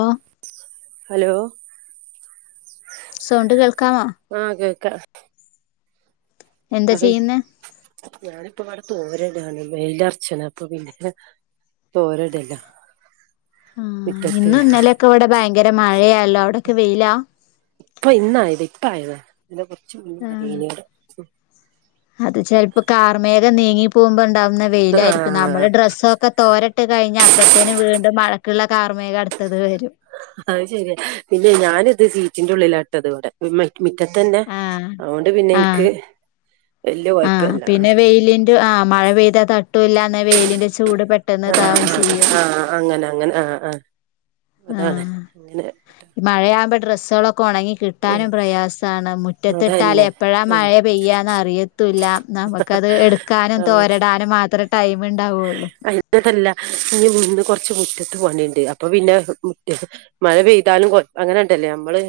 ഓ hello. Sound കേൾക്കാമോ? ക്കാം. എന്താ അതേ ചെയ്യുന്നെ ഞാനിപ്പൊ ഇവിടെ തോര ഇട്യാണ് വെയില് ഒർച്ചിന് അപ്പൊ പിന്നെ തോര ഇടലാ. ആ ഇന്ന് ഇന്നലെയൊക്കെ ഇവിടെ ഭയങ്കര മഴയാല്ലോ അവിടോക്കെ വെയിലാ. ഇപ്പ ഇന്ന് ആയത് ഇപ്പ ആയതാ ഇതിന് കുറച്ച് മുൻപ് ആഹ് മഴയാണ് ഇവിടെ. അത് ചേലപ്പോ കാർമേഘം നീങ്ങി പോകുമ്പോ ഇണ്ടാവു ന്നാ വെയിലായിയിരിക്കും ആഹ് നമ്മള് ഡ്രസ്സൊക്കെ തോരട്ട് കഴിഞ്ഞ അപ്പത്തേും വീണ്ടും മഴക്കുള്ള കാർമേഘം അടുത്തത് വരും അത് ശരിയ പിന്നെ ഞാനിത് സീറ്റിന്റെ ഉള്ളിലാ ഇട്ടത് ഇവിടെ. [unintelligible] മുറ്റത്തന്നെ അതുകൊണ്ട് പിന്നെ എനിക്ക്. വല്യ ആ കൊഴപ്പല്ല പിന്നെ ആഹ് വെയിലിന്റെ ആ മഴ പെയ്താ തട്ടും ഇല്ലാന്ന വെയിലിന്റെ ചൂട് പെട്ടെന്ന് താവും ചെയ്യും. ആഹ് ആഹ് അങ്ങനെ അങ്ങനെ ആഹ് ആഹ് അതാണ് ആഹ് അങ്ങനെ മഴയാവുമ്പോ ഡ്രസ്സ്‌ സളൊക്കെ ഉണങ്ങി കിട്ടാനും പ്രയാസമാണ് മുറ്റത്തിട്ടാ അതന്നെ എപ്പോഴാ ആഹ് മഴ പെയ്യാന്ന് അറിയ ല്ല നമുക്കത് എടുക്കാനും തോരടാനും മാത്രം അട്ടല്ല ഇനി മുണ്ട് കൊറച്ച്. മുറ്റത്ത് പണിയുണ്ട് അപ്പൊ പിന്നെ മുറ്റ മഴ പെയ്താലും കൊ അങ്ങനെ ഉണ്ടല്ലേ നമ്മള്.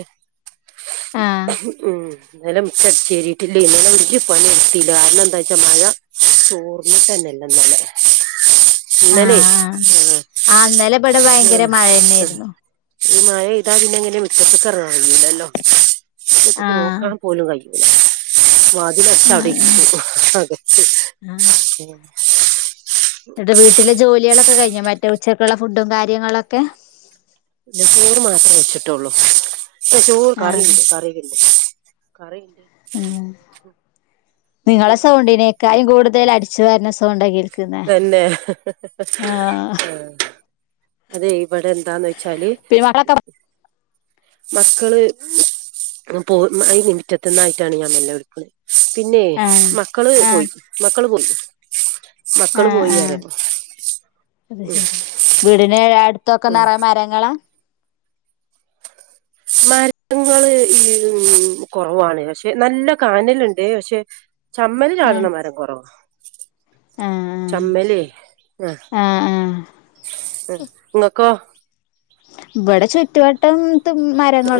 ആഹ് ഉം. ഇന്നലെ മുറ്റ അടിച്ച് വാരീട്ടില്ല ഇന്നലെ ഒരു പണി എടുത്തില്ല കാരണം എന്താ വച്ചാ മഴ ചോർന്നിട്ട് തന്നെ ഇല്ല ഇന്നലെ. ഇന്നലെ ആഹ് ആഹ് ആ ഇന്നലെ ഇവിടെ ഭയങ്കര മഴ തന്നെയായിരുന്നു. ഈ മഴ ഇതാ പിന്നെ എങ്ങനെ മുറ്റത്ത് ഇറങ്ങാ കഴിയില്ലല്ലോ മുറ്റത്തേക്ക് ആഹ് നോക്കാൻ പോലും കഴിയോ. വതില് അടച്ച് അവിടെ ആഹ് ആഹ് ഇരിക്കും അതേ. ആഹ് എന്നിട്ട് വീട്ടിലെ ജോലികളൊക്കെ കഴിഞ്ഞോ മറ്റേ ഉച്ചയ്ക്കുള്ള ഫുഡും കാര്യങ്ങളൊക്കെ. പിന്ന ചോറ് മാത്രേ വെച്ചിട്ടുള്ളൂ ഇ ചോറ് ആഹ് കറിണ്ട് കറിയോക്കെയ്ണ്ട്. കറി. നിങ്ങളെ എന്തെങ്കിലൊക്കെ സൗണ്ടി നേക്കായും കൂടുതൽ അടിച്ചു വാരുന്ന സൗണ്ട് കേക്കുന്നെ. തന്നെ ആഹ് ആ അതെ. ഇവിടെ എന്താന്ന് വെച്ചാല്. പിന്നെ മക്കളൊക്കെ മക്കള് പോ ഈ മിറ്റത്തിന്നായിട്ടാണ് ഞാൻ മെല്ലെ വിളിക്കുന്നത്. പിന്നെ ആഹ് മക്കള് ആഹ് പോയി മക്കള് പോയി. മക്കള് ആഹ് പോയി ആഹ് പറയാ അത് ശരി വീടിനടു ത്തൊക്കെ ഉം നേറെ മരങ്ങളാ? മരങ്ങള് ഈ ഉ കുറവാണ് പക്ഷെ നല്ല കാനലുണ്ട് പക്ഷെ. ചമ്മല് ആഹ് ചാടണ മരം കുറവാ. ആഹ് ചമ്മലെ ആഹ്. നിങ്ങക്കോ? ഇവിടെ ചുറ്റുവട്ടം.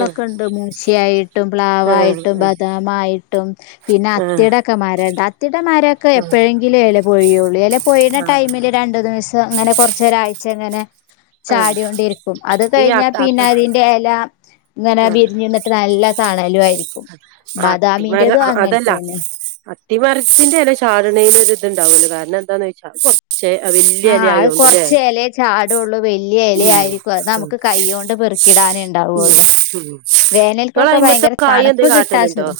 ആ ഉണ്ട് മുച്ചി യായിട്ടും ആ പ്ലാവായിട്ടും ബദാമായിട്ടും പിന്നെ അ ആ ആ ത്തിടെ ഒക്കെ മരയൂണ്ട് അത്തി കുത്തിട്ടടമാരൊക്കെ എപ്പോഴെങ്കിലും ഇല പൊഴുയുള്ളൂ ഇല പോയ്‌ണ ആ ടൈമില് രണ്ട് ദിവസ. അങ്ങനെ കൊറച്ച ഒരാഴ്ച അങ്ങനെ ആ ചാടിയോണ്ടിരി അത് ഈ ആ കഴിഞ്ഞാ ആ പിന്നെ അതിന്റെ എല ഇങ്ങനെ വിരിഞ്ഞു നിന്നിട്ട് നല്ല തണലുയി ആത്തിമാര അ അതല്ല തന്നെ അ [unintelligible] കുട്ടി മരത്തിന്റെ ഇല ചാടുന്നേന് ഒരു ഇതുണ്ടാവല്ലൂ കാരണം എന്താണന്ന് വെച്ചാൽ അത് കുറച്ച് ആഹ അത് കൊറച്ച് ഇലെ ചാടുള്ളൂ വല്ല്യ ഉം ഇലയായിരിക്കും അത് ഉം നമുക്ക് കൈയ്യോണ്ട് പേർ റക്കിടാന ഉം ഉണ്ടാവുള്ളൂ ഉം നിങ്ങള് വേനൽക്കൊക്കെ അയിമത്തെ ഭയങ്കര കായ എന്തേ തണുപ്പ് കിട്ടാത് കാട്ടലുണ്ടോ [unintelligible]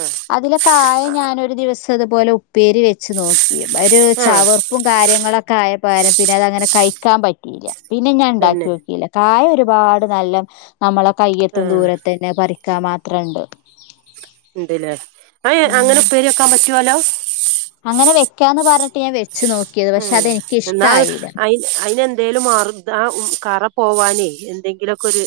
ആഹ് അതിലെ കായ ഞാനൊ ഒരു ദിവസം അതുപോലെ ഉപ്പേരി വെച്ച് നോക്കി ഒരു ആഹ് ചവർപ്പും കാര്യങ്ങളൊ [unintelligible] കായപ്പാരം പിന്നെ അത് അങ്ങനെ കഴിക്കാൻ പറ്റിയില്ല. പിന്നെ ഞാൻ ഉണ്ടാക്കി തന്നെ ഓക്കിയില്ല കായ ഒരുപാട് നല്ലം നമ്മളെ കയ്യത്തും ആഹ് ദൂരത്ത് തന്നെ പറിക്ക് ക്ക മാത്ര ഇണ്ട് ഉണ്ട്ല്ലേ അഹ് അങ്ങനെ ഉപ്പേരി വെക്കാൻ പറ്റോലോ അങ്ങനെ വെക്കാന്ന് പറഞ്ഞിട്ട് ഞാൻ വെ [unintelligible] ഹ് എന്നാ അയിന് അയിന് എന്തേലും മാറ [unintelligible] ഉം കറ പോവാനേ എന്തെങ്കിലൊക്കെ ഒരു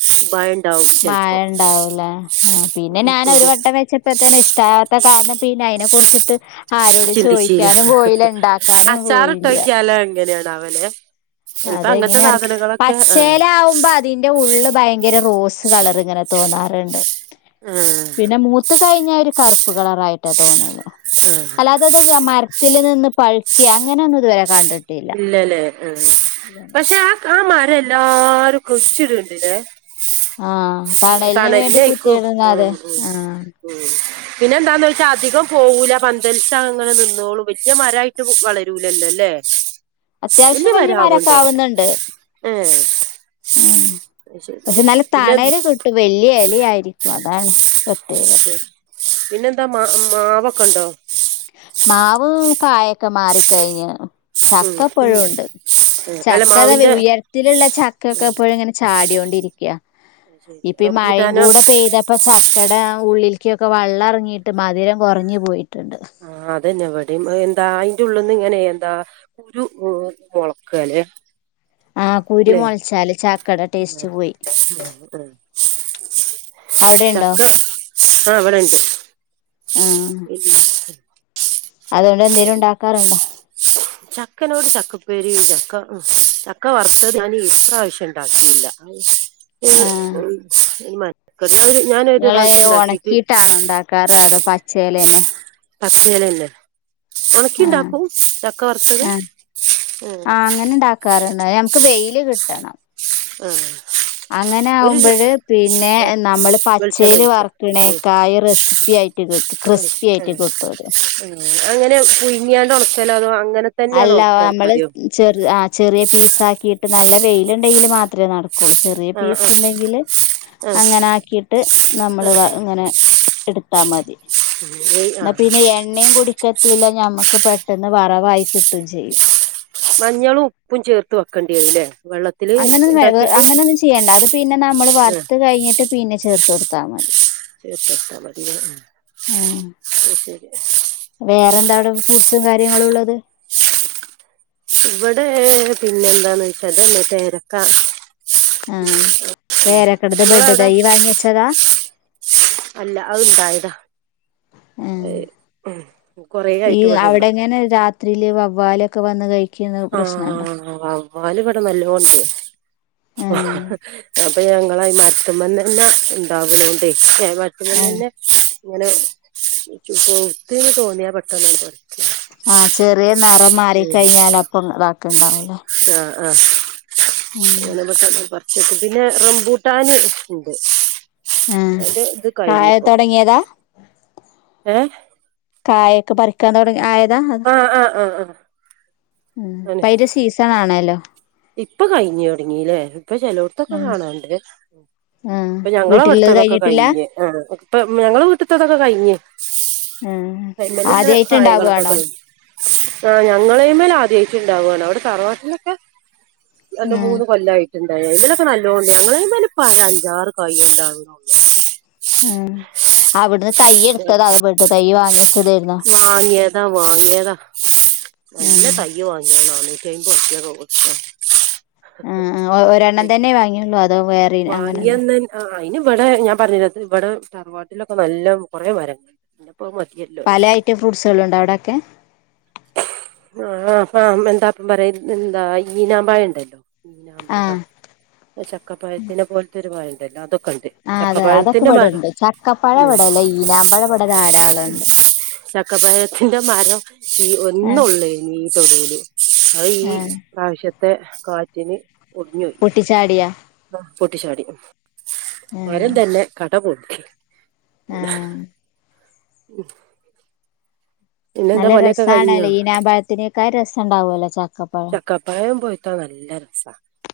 [unintelligible] മഴ ചെലപ്പോ ഉണ്ടാവൂല. ആ പിന്നെ ഞാൻ ഒരു വട്ടം വെച്ചപ്പോത്തേന്നെ ഇഷ്ടവാത്ത കാരണം പിന്നെ അയിനെ കുറിച്ചിട്ട് ആരോട് ചോയിക്കാനും പോയിലാ ണ്ടാക്ക അച്ചാർ ഇട്ടോക്കിയാലോ എങ്ങനെയാണാവൊലെ. അതെ എങ്ങനെ [unintelligible] പച്ചേല ആവുമ്പോ അതിന്റെ ഉള്ള് ഭയങ്കരം റോസ് കളർ ഇങ്ങനെ തോന്നാറുണ്ട്. ആഹ് പിന്നെ മൂത്ത് കഴിഞ്ഞ ഒരു കർ [unintelligible] കളർായിട്ട് തോന്നല് ആഹ് അല്ലാതത്തൊക്കെ മര് ത്തില് നിന്ന് പഴുക്കെ അങ്ങനൊന്നും ഇതുവരെ കണ്ടിട് ഇല്ല ല്ലേ [unintelligible] പക്ഷെ ആ [unintelligible] ആ മര എല്ലാരും കുയ്ച്ചിട്ണ്ട്ല്ലേ. ആ തണലിന് വേണ്ടി സനന്നെ യിക്കും കുത്തിയിടുന്ന അതെ ഉം ഉ ആ ഉം പിന്നെ എന്താന്ന് വെച്ചാ അധികം പോവൂല പന്തൽസ അങ്ങനെ നിന്നോളൂ വല്ല്യ മരായിട്ട് വളരൂലല്ലോല്ലേ. അത്യാവശ്യം എന്ന് വലിയ മരൊക്കെ വരാവുണ്ടോ. ആവുന്നുണ്ട് ഹേ അഹ് ശരി പിന്ന എല കിട്ടും വല്ല്യ എല ആയിരിക്കും അതാണ്. പ്രത്യേകത [inaudible] പിന്നെന്താ മാ മാവൊക്കെ ഉണ്ടോ മാവു കായൊക്കെ മാറി കഴിഞ്ഞിണ്, ചക്കപ്പോഴും ഉം ഉണ്ട്. അല്ല ചക്ക അത മാവിന്റെ ഉയരത്തിലുള്ള ചക്ക ഒക്കെ എപ്പോഴുംങ്ങനെ ചാടിയോണ്ടിരിക്കാ ശരി ഇപ്പ ഇ മഴയും റംബൂട്ടാനോ കൂടെ പെയ്തപ്പ ചക്കട ആ ഉള്ളിൽ ക്കിയൊക്കെ വള്ളറങ്ങിയിട്ട് മധുരം കുറഞ്ഞു പോയിട്ടുണ്ട്. അതെന്നെ ഇവിടേം എന്താ അയിന്റ ഉള്ള്ന്ന്ങ്ങനെ എന്താ കുരു മൊളക്ക, ല്ലെ ആഹ് കുരു മൊളച്ചാല് ച [unintelligible] അവിടെ ഉണ്ടോ ചക്ക ആഹ് ഇവിടെണ്ട് ആ അതുകൊണ്ട് എന്തേലും ഉണ്ടാക്കാറുണ്ടോ? ചക്കനോട് ചക്കൊപ്പേരി, ചക്ക ഉം ചക്ക വറുത്തത്, ഞാനി ഇപ്രാവശ്യം ഉണ്ടാക്കിയില്ല. ആ [unintelligible] നിങ്ങളെ പ്രാവശ്യം ഉണ്ടാക്കിട്ട് ഒണക്കിട്ടാണോ ഉണ്ടാക്കാറ്, അതോ പച്ചെലന്നെ പച്ചേലേന്നെ ഉണക്കി ഇണ്ടാക്കും ചക്ക വറുത്തത്. ആ ആ അങ്ങനെണ്ടാക്കാറുണ്ട് യമക്ക് വെയില് കിട്ടണം. ഉം അങ്ങനാവുമ്പഴ്‌ പിന്നെ ആ നമ്മള് പച്ചേല് വെളിച്ചെണ്ണയിൽ ഫുൾ ഉം വറുക്കണേക്കായി റെസി പ്പിയായിട്ട് കിട്ടു ക്രിസ്പി ആയിട്ട് കിട്ടോ അത് ഉം അങ്ങനെ പുയുങ്ങിയാണ്ടൊണക്കലോ അതോ അങ്ങനെ തന്നെയാണ്ട് അല്ല ആ ഒണക്കിയാ അമ്മള് മതിയോ ചെറ് ആ ചെറിയ പീസാക്കീട്ട് നല്ല വെയിലുണ്ടെങ്കില് മാത്രേ നട കുള് ചെറിയ ആഹ് പിസ് ആഹ് ഇണ്ടെങ്കില് ആഹ് അങ്ങനാക്കീട്ട് നമ്മള് ആഹ് വ ഇങ്ങനെ എടുത്താ മതി വെയ് ന്ന ആഹ് പിന്നെ എണ്ണേം കുടിട്ട് ട്ടില്ല ഞമ്മക്ക് പെട്ടെന്ന് വറവായി കിട്ടുവേം ചെയ്യും മഞ്ഞളും ഉപ്പും ചേർത്ത് വെക്കേണ്ടിവരൂല്ലേ? അങ്ങനൊന്നും വേവ് അങ്ങനൊന്നും ചെയ്യേണ്ട അത് പിന്നെ നമ്മള് ആഹ് വറുത്ത് കഴിഞ്ഞിട്ട് പിന്നെ ചേർ തൊടുത്താ മതി ചേർത്ത് കൊടുത്താൽ മതിയല്ലേ ആ ശെരി ശെരി ഫൂട്സും കാര്യങ്ങളും ഉള്ളത് ഇവിടേ പിന്നെന്താന്ന് വെച്ചാല് മറ്റേ ഏരക്ക ആ പേരക്കടുത്ത് ഇങ്ങളെ ബെഡ് അവിടെ തൈ വാങ്ങി വെച്ചതാ അല്ല അത്ണ്ടായതാ ആ കൊറേ ഈ ആയിട്ട് ഇവിടെള്ളതാ അവിടെങ്ങനെ രാത്രീല് വവ്വാലൊക്കെ വന്ന് കഴി ക്കന്നോ പ്രശ്നൊണ്ടോ? വാവ്വല് ഇവട നല്ലോണ്ട് അപ്പോ ആഹ് അപ്പൊ ഞ മ്പളായി മറ്റുമ്പം തന്ന ഇണ്ടാവലുണ്ടേ മറ്റുമ്പൻ ആഹ് തന്ന ഇങ്ങനെ കൊത്തന്ന് തോന്നിയാ പെട്ടെന്ന് പറി ആ ചെറിയ നെറം മാറി കഴിഞ്ഞാലപ്പൊ അത് അതാക്കണ്ടാവൊല്ലെ അ [inaudible] ചക്ക പിന്നെ റംബൂട്ടാന് ഉണ്ട് ആഹ് അതിന്റെ ഇത് കായ കഴിഞ്ഞിപ്പോ തൊടങ്ങിയതാ ഏഹ് കായൊക്കെ പറിക്കാൻ തൊടങ്ങി ആയ ആ മ്മ് ആഹ് ആഹ് ആഹ് ആഹ് ആണ് പയിന്റെ സീസാണാണല്ലോ ഇപ്പൊ കഴിഞ്ഞു തുടങ്ങീലെ ഇപ്പൊ ചെലോടത്തൊക്ക ഉം കാണാണ്ട് മ്മ് ആഹ് ഇപ്പൊ വീട്ടിലുള്ളത് ഞങ്ങളവിടുത്തതൊക്കെ കഴിഞ്ഞിട്ടില്ല കഴിഞ്ഞ് ആ ഇപ്പ ഞങ്ങള വീട്ടിത്തതൊക്കെ കഴിഞ്ഞ് ആഹ് കൈമലുള്ള ആദ്യായിട്ട് കായ്കളൊക്കെ ഇണ്ടാവാണോ കഴിഞ്ഞ് ആ ഞങ്ങളേ മേല് ആദ്യായിട്ടിണ്ടാവുവാണ് അവിടെ തറവാട്ടിലൊക്കെ അത് ആഹ് മൂന്ന് കൊല്ലായി ണ്ടായി ഇതിലൊക്കെ നല്ലോണ്ട് ഞങ്ങളേല്മേല് പ അഞ്ചാറ് തൈ ഉണ്ടാവുന്നൊ ഉം അവിടുന്ന് തയ്യ് എടുത്തതാ അവിടു തൈ വാ വാങ്ങിയതാ വാങ്ങിയതാ നല്ല ആഹ് തയ്യ് വാങ്ങിയ നാന് [unintelligible] ആ ആ ഒ ഒരെണ്ണം തന്നെ വാങ്ങിയുള്ളൂ അതോ വേ വാങ്ങിയെന്ത ആ അയ്നിവടെ ഞാൻ പറഞ്ഞര ത് ഇവടെ തറവാട്ടിലൊക്കെ നല്ല കൊറെ മരങ്ങ ഇപ്പ മതിയല്ലോ പല വരച്ച് ഐറ്റം ഫ്രൂട്ട്സുകളുണ്ടോ അവിടൊക്കെ ആ ആ എന്താ പറ എന്താ ഈനാമ്പായ ഉണ്ടല്ലോ ആഹ് ആ ചക്കപ്പായ [unintelligible] ആ അതെ അതൊക്കെ ചക്കപ്പഴത്തിന്റെ മരം ഇവിടെണ്ട് ചക്കപ്പഴ ഉം ഇവടല്ല ഈനാമ്പഴ ഇവടധാരാളണ്ട് ചക്കപ്പായത്തിന്റെ മരം ഈ ആഹ് ഒന്നള്ള ഇനി ഈ തൊഴല് അ ഈ ആഹ് പ്രാവശ്യത്തെ കാറ്റിന് ഒടിഞ്ഞുപോയി പൊട്ടിച്ചാടിയാ പൊട്ടിച്ചാടി മരം തന്നെ കട പോൊി ആഹ ഉ നല്ല രസമാണല്ലേ ഈനാമ്പഴത്തിനേക്കാെ രസം ഉണ്ടാവുവല്ലോ ച ചക്കപ്പഴം പൊയ്ത നല്ലരസ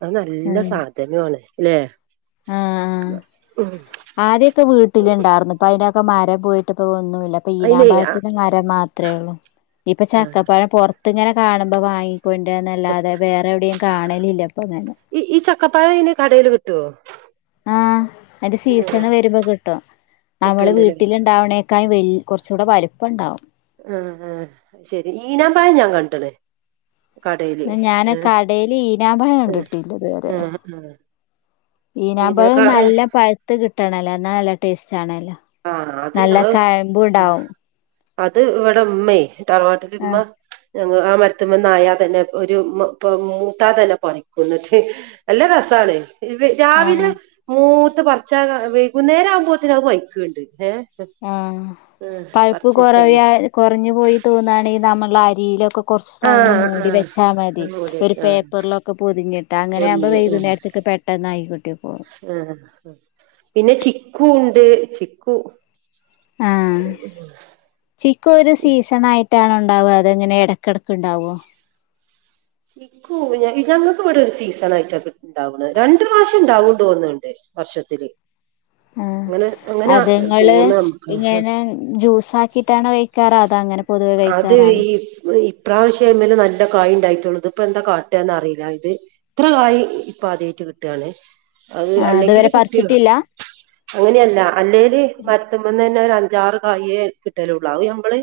അത്നല്ല സാധനാണ് ല്ലെ ആഹ ആ ആദ്യൊക്കെ വീട്ടിലുണ്ടായിർന്ന ഇപ്പ അതിനൊക്കെ മരം പോയിട്ട ഇപ്പ ഒന്നുമില്ല അപ്പൊ അയിനെ ആ ഈനാമ്പഴത്തിന്റെ മരം മാത്രേ ഉള്ളൂ ഇപ്പൊ ചക്കപ്പഴം പുറത്ത് ഇങ്ങനെ കാണുമ്പോ വാങ്ങിക്കൊണ്ടരന്നല്ലാതെ വേറെ എവിടിയിം കാണലില്ല ഇപ്പൊ അങ്ങനെ ഈ ഈ ചക്കപ്പായം ഇന് കടൽ കിട്ടുവോ ആ അത് സീസണ് വരുമ്പോ പൊട്ടും നമ്മള് കിട്ടണ്ടല്ലേ വീട്ടിലിണ്ടാവ നക്കായി വെയ് കൊർചൂടെ വലുപ്പണ്ടാവും ആ ആ ശെരി ഈനാമ്പയം ഞാൻ കണ്ട്ണ് ഞാന് കടേൽ ഈനാമ്പഴ ഏ കണ്ടിട്ടില്ല ഇത് വരേ ഏ ഏ ഈനകുമ്പോഴ പിന്നെ നല്ല പഴുത്ത് കിട്ടണല്ലോ എന്നാ നല്ല ടേസ്റ്റ് ആണല്ലോ ആഹ് അത് നല്ല അത് കഴമ്പ് ഉണ്ടാവും അത് ഇവിടെ ഉമ്മ തറ്നാട്ടില ഉമ്മ ഞ ആ മരത്തി്പ നായാ തന്നെ ഒരു മൂട്ടാ തന്നെ പൊിക്കട്ട നല്ല രസാണ് രാവിലെ ആഹ് മൂത്ത പറർച്ച വൈകുന്നേരം ആവുമ്പോത്തേന അത് വൈക്കുണ്ട് ഏ ആഹ പഴുപ്പ് കുറവ വെച്ചാല് കുറഞ്ഞു പോയി തോന്നയാണെങ്കിൽ നമ്മുടെ അരിയിലൊക്കെ കുറച്ച് ടൈമ് ആഹ് മൂടി ആഹ് വെച്ചാൽ മതി ഒരു പേപ്പറിലൊക്കെ പൊതിങ്ങിട്ട് അങ്ങനെ ആകുമ്പോൾ വൈകുന്നേരത്തൊക്കെ പെട്ടെന്ന്ായികൊട്ടിപ്പോും ആ പിന്നെ ചിക്കു ഉണ്ട് ചിക്കു ആഹ ചിക്കു ഒരു സീസൺ ആയിട്ട് ത്താണൊ ഉണ്ടാവ അതെങ്ങനെ ഇടക്കിടക്ക്ണ്ടാവോ ഇക്കൊന്നില്ല ഞങ്ങക്ക് ഇവിടെ ഒരു സീസൺ ആയിട്ടൊഇണ്ടാവണെ രണ്ട പ്രാവശ്യം ഇണ്ടാവുണ്ടോന്നണ്ട് വർഷത്തില് ആ അങ്ങനെ അങ്ങനെ അത്ങ്ങള് തോന്ന നമുക്ക് ഇങ്ങനെ ജ്യൂസ ആാക്കിട്ടാണ് കഴക്കാറ് അ അത് ഈ ഇപ്രാവശ്യംമായെ നല്ല കായ് ഉണ്ടായിട്ടുള്ളത് ഇപ്പ എന്താ കാട്ടന്ന് അറിയില്ല ഇത് ഇത്ര കായ് ഇപ്പ ആ ക്ക് കിട്ടാണ് അത് ആഹ് അല്ലെങ്കിൽ അതുവരെ കുട്ടികൾ പറിച്ചിട്ടില്ല അങ്ങനെയല്ല അല്ലേല് മത്തുമ്പെന്ന് തന്നെ ബഞ്ചാറ് കായേ കിട്ടലുള്ള അ നമ്മള്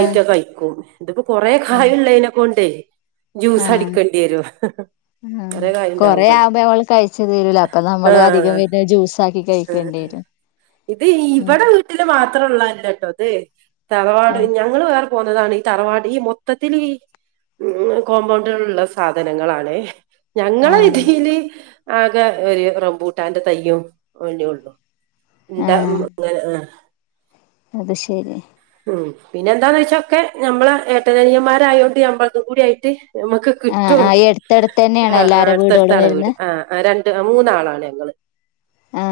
ആഹ് കഴിക്കും എതിപ്പോൊ കൊറെേ കായ ആഹ് ഉുള്ളതിനതിനെക്ക കൊണ്ടേ ജ്യൂസ് അടിക്കേണ്ടി വരുും ആ കൊറെ ആവുമ്പോ അവമ്മള് കഴിച്ച തരല അപ്പൊ നമ്മള് അധികം ആഹ് വര ജ്യൂസ ആാക്കി ആഹ് കഴിക്കേണ്ടി ആഹ് വരും ഇത് ഉം ഇവിടെ വീട്ടില് മാത്രംള്ളല്ല കേട്ടോ അതെ തലവാട് ആഹ് ഞങ്ങ ഞങൾ വേറെ പോന്നതാണ് ഈ തറവാട് ഈ മൊത്തത്തിൽ ഈ ഉ കോമ്പൗണ്ടിലുള്ള സാധനങ്ങളണ ഞങ്ങള ആഹ് വിതിൽ ആകെ ഒരു റംബൂട്ടാന്റെ തയ്യയും ഒേ ഉള്ളു എന്താ ആഹ് അങ്ങനെ ആഹ [unintelligible] അത് ശരി ഉം പിന്നെ എന്താന്ന് വെച്ചൊക്കെ ഞമ്മളെ ഏട്ടനനിയമാരയോണ്ട് ഞമ്മളക്കകൂടിആയിട്ട് ഞമക്ക് ആഹ് കിട്ടും ആഹ് ഈ അടുത്തടുത്ത് ആ തന്നെയാണോ എല്ലാരെ അടുത്തടുത്ത വീടുകളും ആണ് വീട് വരുന്നെ ആആ രണ്ട് മൂന്നാളാണ് ഞങ്ങള് ആ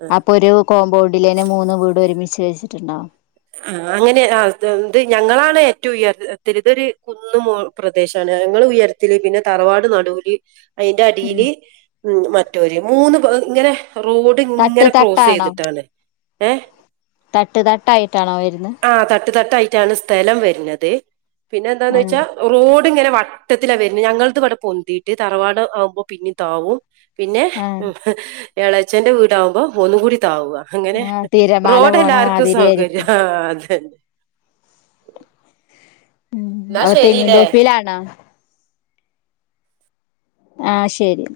ആഹ് അപ്പൊ ഒരു കോമ്പൗണ്ടിലേന്നെ മൂന്ന് വീട് ഒരുമിച്ച് വച്ചിട്ടുണ്ടാവും. ആ് അങ്ങനെ ഇത് ഞങ്ങളാണ് ഏറ്റവും ഉയർ തെരിതൊരു കുന്ന് മ പ്രദേശണ്. ഞങ്ങള് ഉയരത്തില് പിന്നെ തറവാട് നടുല് അതിന്റെ അടിയില് ഉ മറ്റൊര് മൂന്ന് ഇങ്ങനെ റോഡ് തട്ട് ഇങ്ങനെ ക്രോസ് തട്ടാണോ ചെയ്തിട്ടാണ് ഏ തട്ട് തട്ടായിട്ട് ആ തട്ട് തട്ടായിട്ടാണ് സ്ഥലം വരുന്നത് പിന്നെ എന്താന്ന് ആഹ് വെച്ചാ റോഡ അടെ ഇങ്ങനെ വട്ടത്തില വര്ന്ന ഞങ്ങ ഇവിടെ പൊന്തിട്ട് തറവാട ആകുമ്പോ പിന്നെ താകു പിന്നെ ആഹ് ഉ എളച്ചന്റെ വീടാകുമ്പോം ഒന്ന കൂടി താവ അങ്ങനെ ആഹ് തിരമാല റോഡ് പോണ എല്ലാവർക്കും മാതിരി സൗകര്യം ആയിരിക്കും ആഅതെ അതെ അപ്പോതെങ്ങിൻന്തോപ്പയിലാണോ? ആ ശരി